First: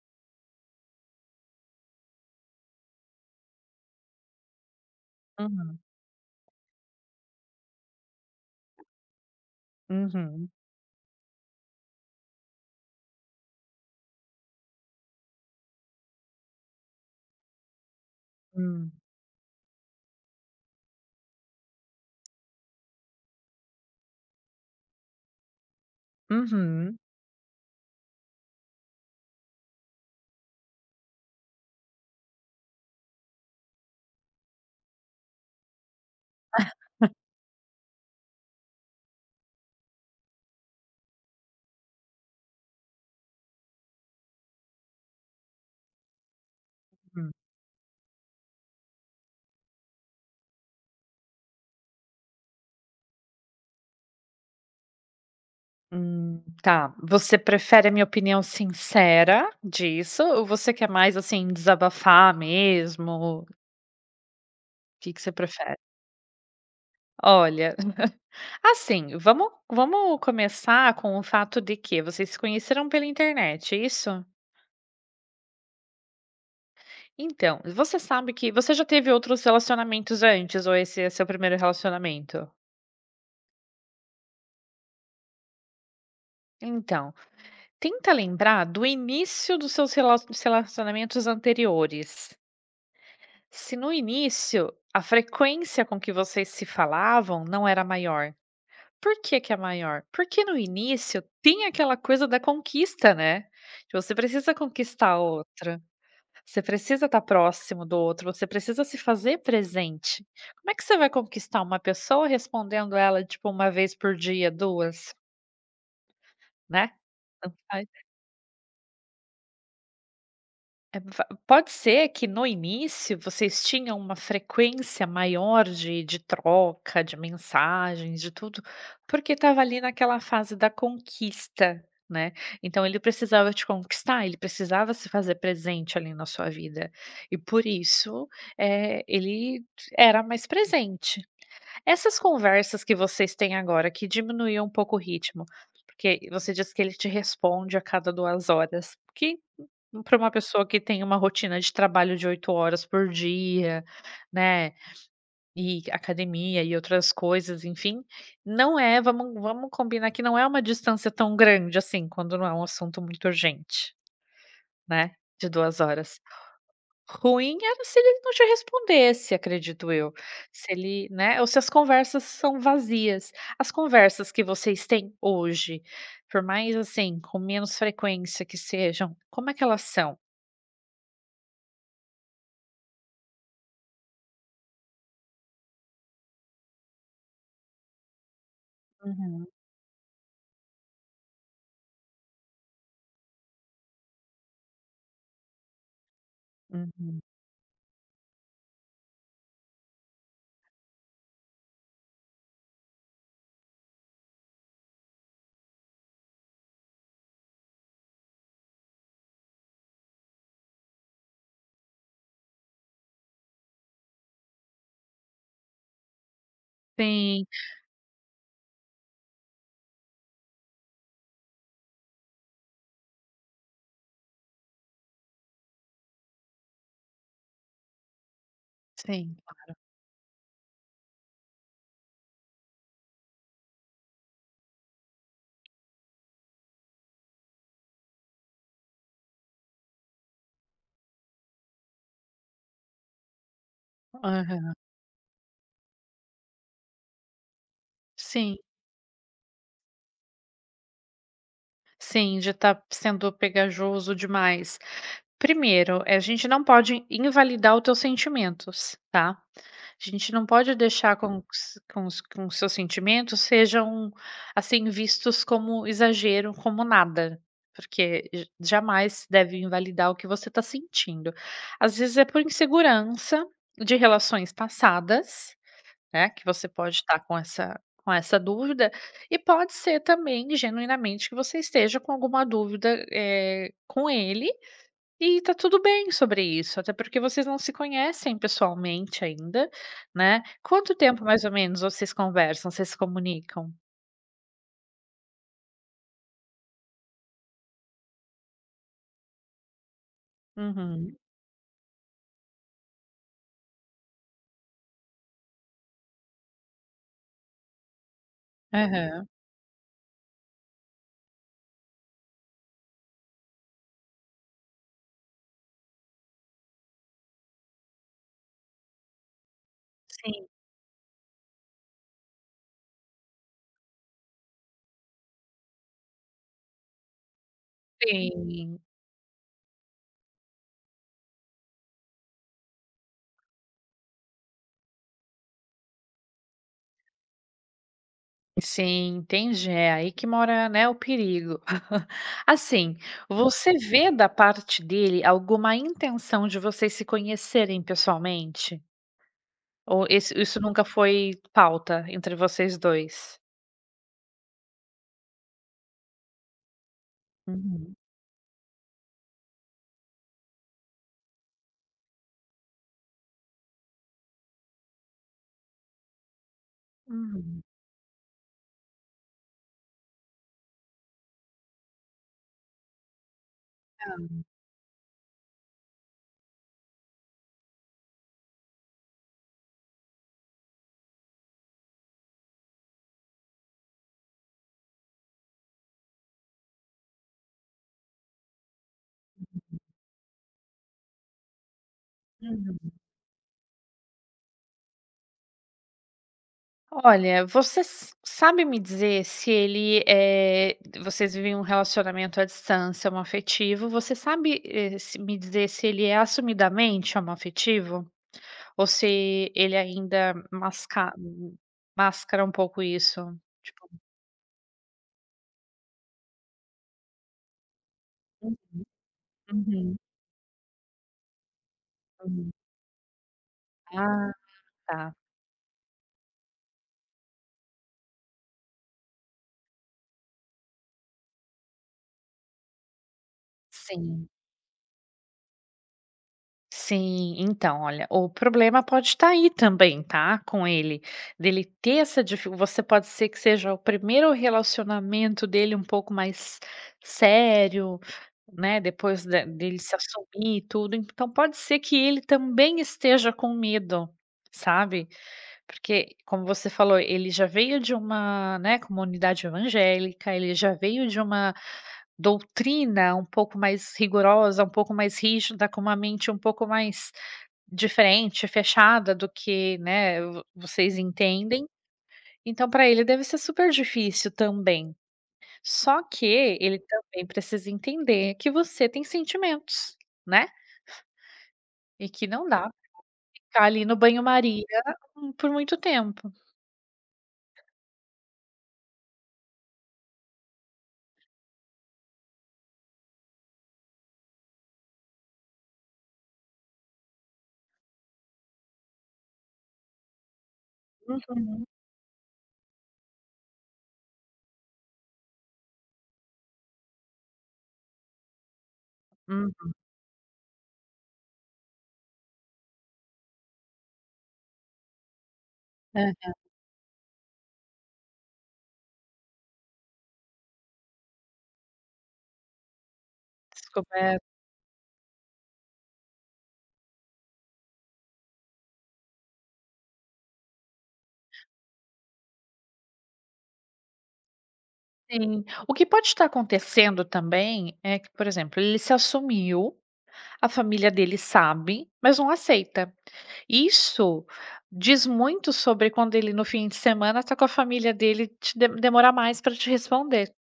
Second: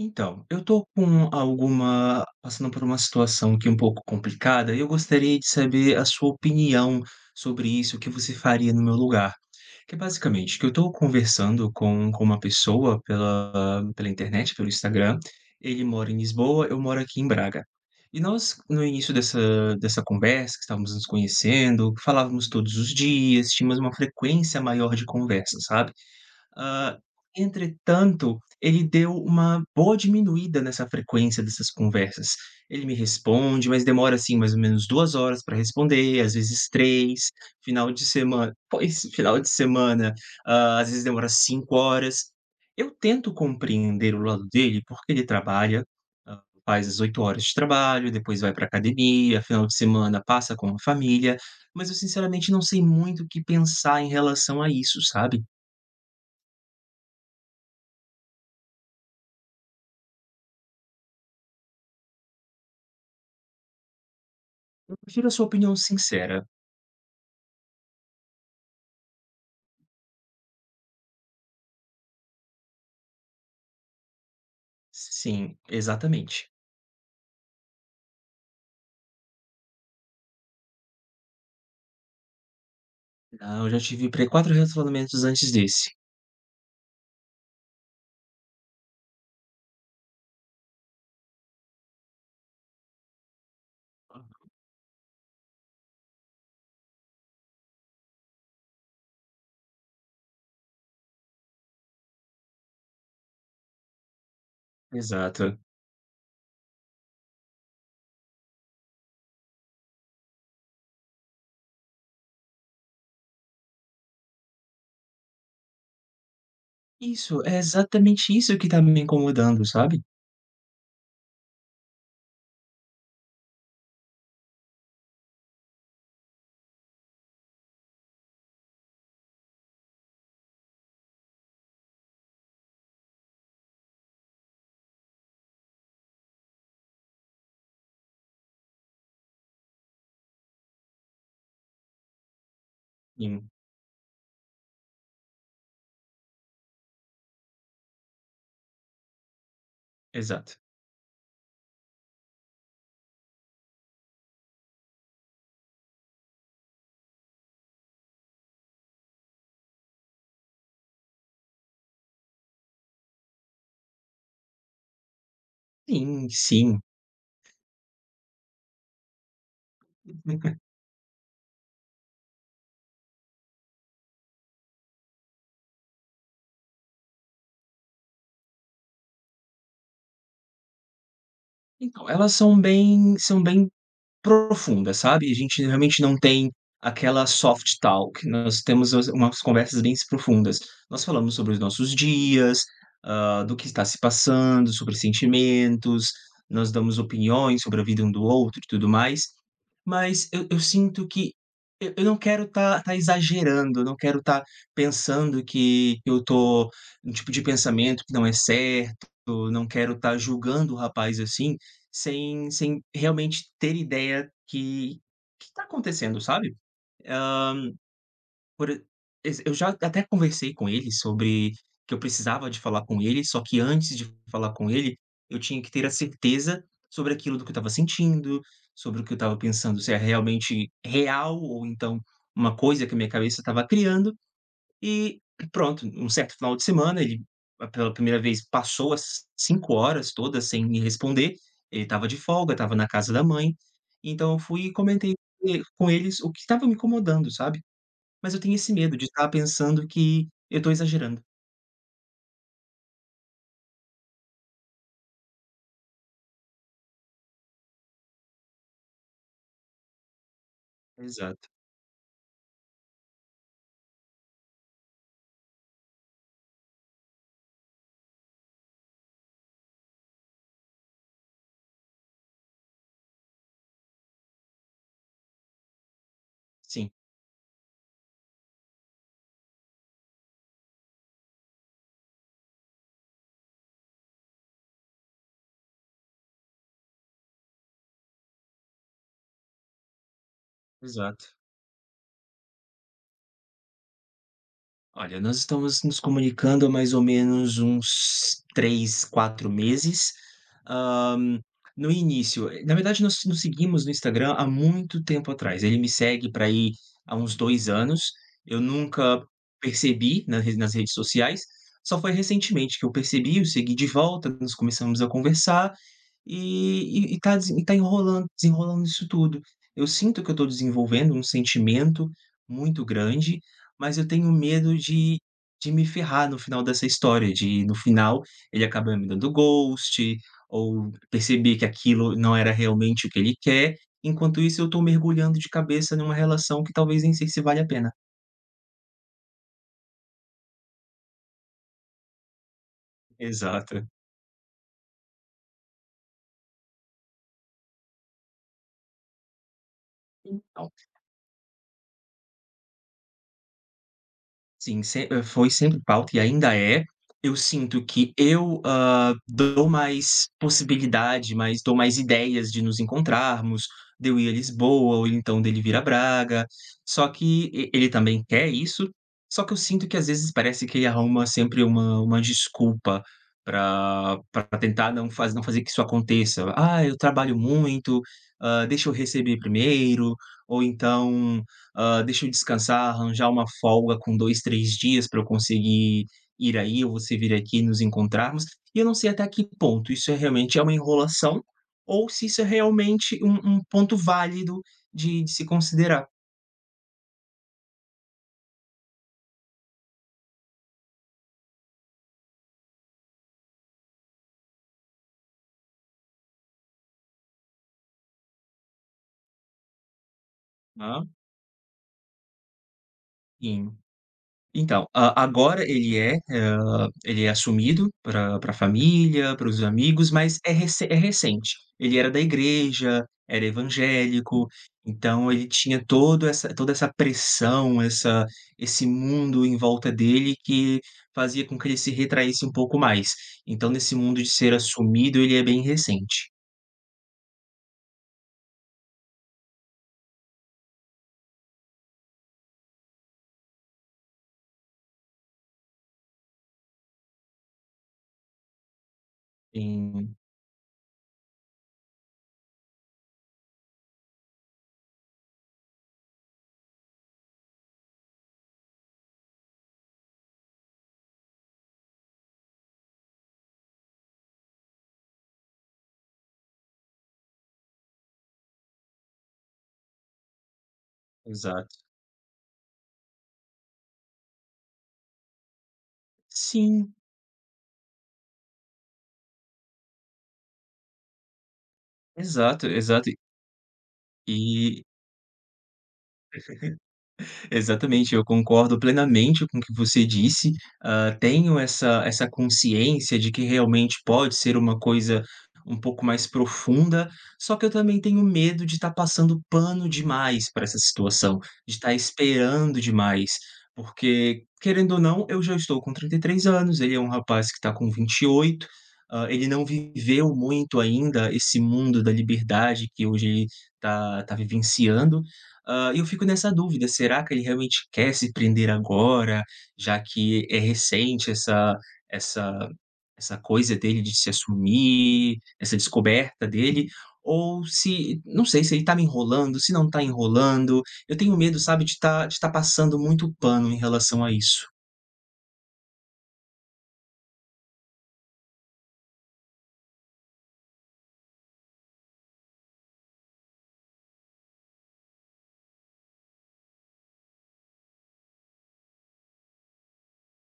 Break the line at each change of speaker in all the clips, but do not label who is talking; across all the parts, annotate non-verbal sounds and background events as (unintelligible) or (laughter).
Então, eu tô com alguma passando por uma situação aqui um pouco complicada, e eu gostaria de
Uhum.
saber a sua opinião sobre isso, o que você faria no meu lugar. Que é
Uhum.
basicamente, que eu estou conversando com com uma pessoa, pela pela internet, pelo Instagram. Ele mora em Lisboa, eu moro aqui em Braga. E nós, no
Hum.
início dessa dessa conversa, que estávamos nos conhecendo, falávamos todos os dias, tínhamos uma frequência maior de conversas, sabe. Hã,
Uhum.
entretanto, ele deu uma boa diminuída nessa frequência dessas conversas. Ele me responde, mas demora, assim, mais ou menos 2 horas para responder, às vezes
(laughs)
3. Final de semana pois, final de semana, hã, às vezes demora 5 horas. Eu tento compreender o lado dele, porque ele trabalha, hã, faz as 8
Hum.
horas de trabalho, e depois vai pra academia, final de semana passa com a família. Mas eu sinceramente não sei muito o que pensar em relação a isso, sabe.
Hum. Tá, você prefere a minha opinião sincera disso ou você quer mais, assim, desabafar mesmo?
Eu
O que que
prefiro a
você
sua opinião
prefere?
sincera.
Olha (laughs) assim, vamos vamos começar com o fato de que vocês se conheceram pela internet, é isso?
S sim, exatamente.
Então, você sabe que você já teve outros relacionamentos antes ou esse é seu primeiro relacionamento?
Não. Eu já tive pre 4 relacionamentos antes desse.
Então, tenta lembrar do início dos seus relacio dos relacionamentos anteriores. Se no
Aham.
início, a frequência com que vocês se falavam não era maior. Por que que é maior? Porque, no início, tem aquela coisa da conquista, né, de você precisa conquistar a
Exato.
outra você precisa tá próximo do outro, você precisa se fazer presente. Como é que você vai conquistar uma pessoa respondendo ela, tipo, 1 vez por dia, 2? Né?
Isso.
Tanto
É
faz.
exatamente isso que está me incomodando, sabe?
(unintelligible) Pode ser que, no início, vocês tinham uma frequência maior de de troca, de mensagens, de tudo, porque estava ali naquela fase da conquista, né. Então, ele precisava te conquistar, ele precisava se fazer presente ali na sua vida e, por isso, eh, ele d era mais presente. Essas conversas que vocês
Sim.
têm agora, que diminuíam um pouco o ritmo, porque você diz que ele te responde a cada 2 horas, porque para uma
Exato.
pessoa que tem uma rotina de trabalho de 8 horas por dia, né, e academia e outras coisas, enfim, não é vamos vamos combinar que não é uma distância tão grande assim, quando não é assunto muito urgente, né? De 2 horas.
Sim, sim.
Ruim era se ele não te respondesse, acredito eu,
(chuckles)
se ele né ou se as conversas são vazias. As conversas que vocês têm hoje, por mais, assim, com menos frequência que sejam, como é que elas são?
Então, elas são bem são bem profundas, sabe, a gente realmente não tem aquela Soft Talk nós temos umas umas
Uhum.
conversas bens profundas, nós falamos sobre os nossos dias, hã, do que está se passando, sobre sentimentos, nós damos
Uhum.
opiniões sobre a vida um do outro e tudo mais. Mas eu eu sinto que eu eu não quero tá tá exagerando, eu não quero tá pensando que eu tô num tipo de pensamento que não é certo, eu não quero tá julgando o rapaz, assim, sem sem realmente ter ideia que que tá acontecendo, sabe? Hã,
Sim.
por e exe eu já até conversei com ele sobre o que eu precisava de falar com ele, só que antes de falar com ele, eu tinha que ter a certeza sobre aquilo do que eu estava sentindo, sobre o que eu estava
Sim, claro.
pensando, se é realmente real ou então uma coisa que a minha cabeça estava criando. E pronto, um certo final de semana ele pela primeira vez passou as 5 horas todas sem me responder, ele estava de folga, estava na casa da mãe, então eu fui e
Aham.
comentei com ele com ele o que estava me incomodando, sabe, mas eu tenho
Sim.
esse medo de tá pensando que eu estou exagerando.
Sim, já tá p sendo pegajoso demais. Primeiro, eh, a gente não pode invalidar os teus sentimentos, tá? A gente não pode deixar com
Exato.
s com os com os seus sentimentos sejam, assim, vistos como exagero, como nada, porque j jamais deve invalidar o que você tá sentindo. Às vezes é por insegurança de relações passadas, né, que você
Sim.
pode tá com essa com essa dúvida, e pode ser também genuinamente que você esteja com alguma dúvida, eh, com ele, e tá tudo bem sobre isso, até porque vocês não se conhecem pessoalmente ainda, né. Quanto tempo
Exato.
mais ou menos vocês conversam, vocês se comunicam?
Olha, nós estamos nos comunicando há mais ou menos uns 3, 4 meses.
Uhum.
Hã, no início, eh na verdade nós nos seguimos no Instagram há muito tempo atrás, ele me segue pra aí, há uns 2 anos, eu nunca
Aham.
percebi na re nas redes sociais, só foi recentemente que eu percebi, o segui de volta (unintelligible) começamos a conversar, e e e tá desen tá enrolando desenrolando isso tudo. Eu sinto que eu estou
Sim.
desenvolvendo um sentimento muito grande, mas eu tenho medo de de me ferrar no final dessa história, de no final, ele
Sim.
acaba me dando ghost, ou perceber que aquilo não era realmente o que ele quer, enquanto isso eu tô mergulhando de cabeça numa relação que talvez nem sei se vale a pena.
Sim, entendi. É, aí que mora, né, o perigo. (laughs) Assim, você
Exato.
vê da parte dele alguma intenção de vocês se conhecerem pessoalmente? Ou esse isso
Então
nunca foi pauta entre vocês 2?
Sim, se hã, foi sempre pauta e ainda é. Eu sinto
Uhum.
que eu, hã, dou mais possibilidade, mais dou mais ideias de nos encontrarmos, de eu ir à Lisboa ou então dele vir a Braga. Só que,
Hum.
e ele também quer isso, só que eu sinto que às vezes parece que ele arruma sempre uma uma desculpa pra
Hã.
pra tentar não faze não fazer que isso aconteça. "Ah, eu trabalho muito, hã, deixa eu receber primeiro", ou então "Hã, deixa eu descansar, arranjar uma folga com 2, 3 dias pra eu conseguir ir aí, ou você vir aqui e nos encontrarmos", e eu não sei até que ponto isso é realmente é uma enrolação, ou se isso é
Uhum.
realmente um um ponto válido de de se considerar.
Olha, você s sabe me dizer se ele, eh vocês vivem um relacionamento à distância homoafetivo, você sabe, eh, se me dizer se ele é assumidamente homoafetivo? Ou se ele ainda
Hã.
masca mascara um pouco isso?
Sim.
Tipo
Então, hã, agora ele é, hã, ele é assumido pra pra
(unintelligible)
família, para os
Uhum.
amigos, mas é recen é recente. Ele era da
Hum.
igreja, era
Ah,
evangélico,
tá.
então ele tinha todo essa toda essa pressão, essa esse mundo em volta dele, que fazia com que ele se retraísse um pouco mais. Então nesse mundo
Sim.
de ser assumido, ele é bem recente.
Sim. Então olha, o problema pode tá aí também tá, com ele, dele ter essa dificu você pode ser que seja o primeiro relacionamento dele um pouco mais sério, né, depois de dele se
Sim.
assumir e tudo, então pode ser que ele também esteja com medo, sabe. Porque, como você falou, ele já veio de uma, né, comunidade evangélica, ele já veio de uma doutrina um pouco mais rigorosa, um pouco mais rígida, com uma mente um pouco mais diferente, fechada do que, né, vo vocês entendem,
Exato.
então pra ele deve ser super difícil também. Só que ele ele
Sim.
também precisa entender que você tem sentimentos, né? E que não
Exato,
dá
exato, e
(unintelligible) ficar ali no banho-maria
E
por muito tempo.
(laughs) Exatamente, eu concordo plenamente com o que você disse, hã, tenho essa essa consciência de que realmente pode ser uma coisa um pouco mais profunda, só que eu também tenho medo de tá passando pano demais pra essa situação,
Uhum.
de estar esperando demais. Porque, querendo ou não eu já estou com 33 anos, ele é um rapaz que está com 28. Hã, ele não
Uhum.
viveu muito ainda esse mundo da liberdade, que hoje ele tá tá vivenciando. Hã, eu fico
Aham.
nessa dúvida, será que ele realmente quer se prender agora, já que é recente essa essa essa coisa dele de
Descober
se assumir, essa descoberta dele. Ou se, não sei, se ele tá me enrolando, se não tá enrolando. Eu tenho medo, sabe, de tá de tá passando muito pano em relação a isso.
Sim. O que pode tá acontecendo também, é que, por exemplo, ele se assumiu, a família dele sabe, mas não aceita. Isso diz muito sobre quando ele no fim de semana tá com a família dele te demorar mais pra te responder.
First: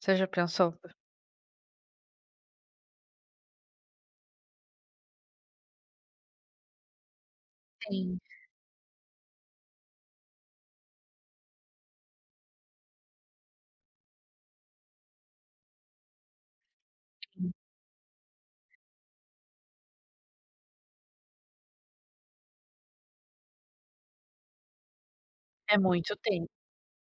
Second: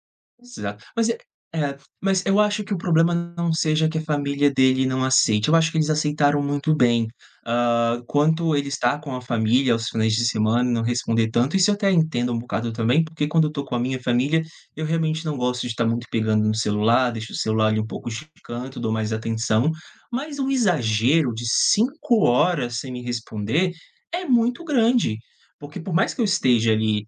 Você já pensou
Exato mas é é mas eu acho que o problema não seja que a família dele não aceite, eu acho que eles aceitaram muito bem. Hã,
Sim.
quanto ele estar com a família aos finais de semana e não responder tanto, isso eu até entendo um bocado também, porque quando eu tô com a minha família, eu realmente não gosto de tá muito pegando no celular, deixo o celular ali um pouco canto, dou mais atenção. Mas o exagero de 5 horas sem me responder é muito grande,
É
porque por mais
muito
que eu
tempo.
esteja ali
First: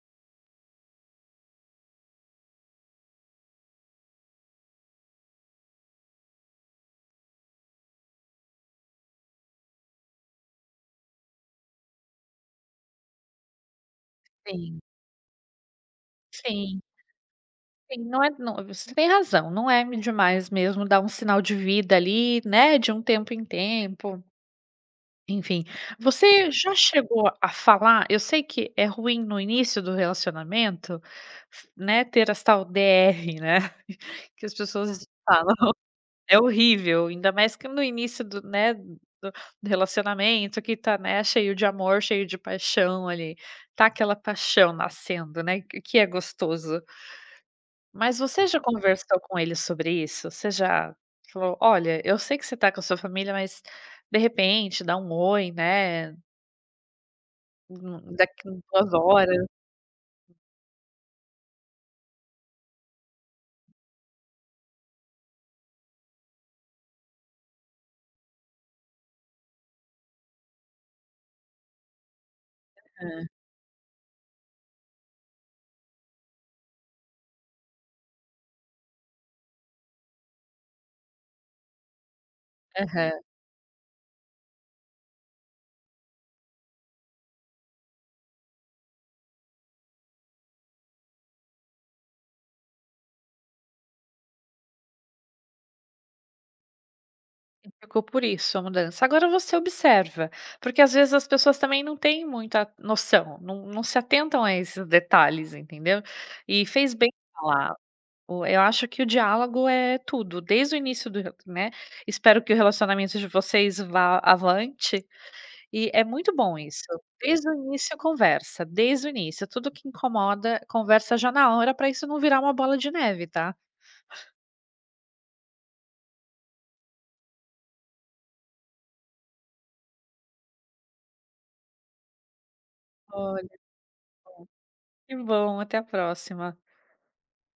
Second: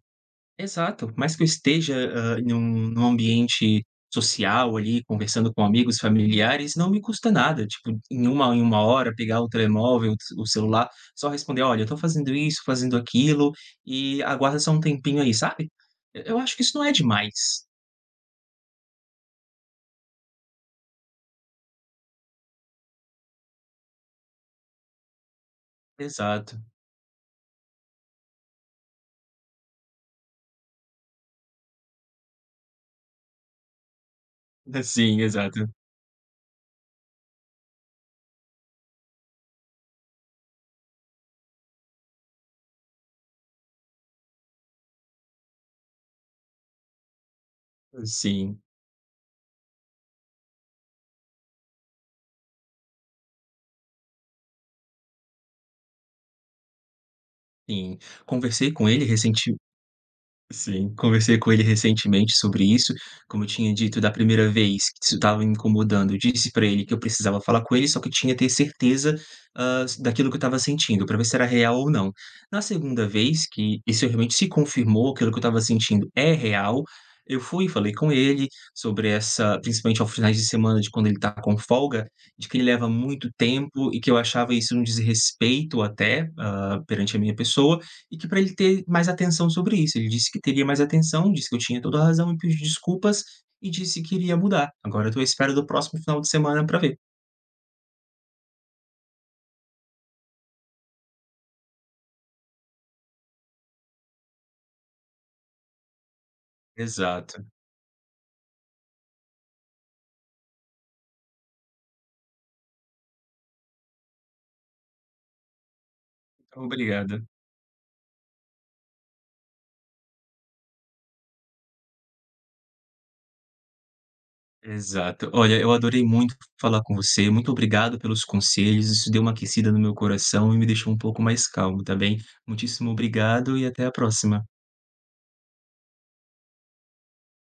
exato, mais que eu esteja, hã, em um num ambiente social, ali, conversando com amigos, familiares, não me custa nada, tipo, em 1 em 1 hora pegar o telemóvel o celular, só responder: "Olha, eu tô fazendo isso, fazendo aquilo, e aguarda só um
Sim.
tempinho aí", sabe? E eu acho que isso
Sim.
não é demais.
Sim, não é não você tem razão, não é eme demais mesmo dar um sinal de vida ali, né, de um tempo em tempo. Enfim. Você
Exato.
já chegou a falar eu sei que é ruim no início do relacionamento, né, ter as tal DR, né, (laughs) que as
(laughs)
pessoas
Sim,
falam.
exato.
É horrível, ainda mais que no início do né, do do relacionamento que tá, né, cheio de amor, cheio de paixão, ali. Tá aquela paixão nascendo, né, q que é gostoso. Mas você
Sim.
já conversou com ele sobre isso? Você já falou: "Olha, eu sei que você tá com a sua família, mas, de repente, dá um oi, né?
Sim,
(unintelligible) daqui (unintelligible)
conversei com
2
ele,
horas.
ressentiu sim, conversei com ele recentemente sobre isso. Como eu tinha dito, da primeira vez que isso estava incomodando, disse pra ele que eu precisava falar com ele, só que eu tinha ter certeza, hã, s daquilo que eu estava sentindo, pra ver se era real ou não. Na segunda
É.
vez que isso realmente se confirmou, que aquilo que eu estava sentindo é real, eu fui e falei com ele sobre essa principalmente aos finais de semana de quando ele estava com folga, de que ele leva
Aham.
muito tempo e que eu achava isso um desrespeito até, hã, perante a minha pessoa, e que pra ele ter mais atenção sobre isso. Ele disse que teria mais atenção, disse que eu tinha toda a razão, me pediu desculpas e disse que iria mudar. Agora eu tô à espera do próximo final de semana pra ver.
Ficou por isso, a mudança. Agora você observa, porque às vezes as pessoas também não têm muita noção, não não se atentam a esses detalhes, entendeu? E fez bem
Exato.
falar, o eu acho que o diálogo é tudo, desde o início do (unintelligible) né, espero que o relacionamento de vocês vá avante, e é muito bom isso.
Obrigado.
Desde o início, conversa, desde o início. Tudo que incomoda, conversa já na hora, pra isso não virar uma bola de neve, tá?
Exato. Olha, eu adorei muito falar com você, muito obrigado pelos conselhos, isso deu uma aquecida no meu coração e me deixou um pouco mais calmo, tá bem? Muitíssimo
Olha.
obrigado e até a próxima.
Que bom, até a próxima.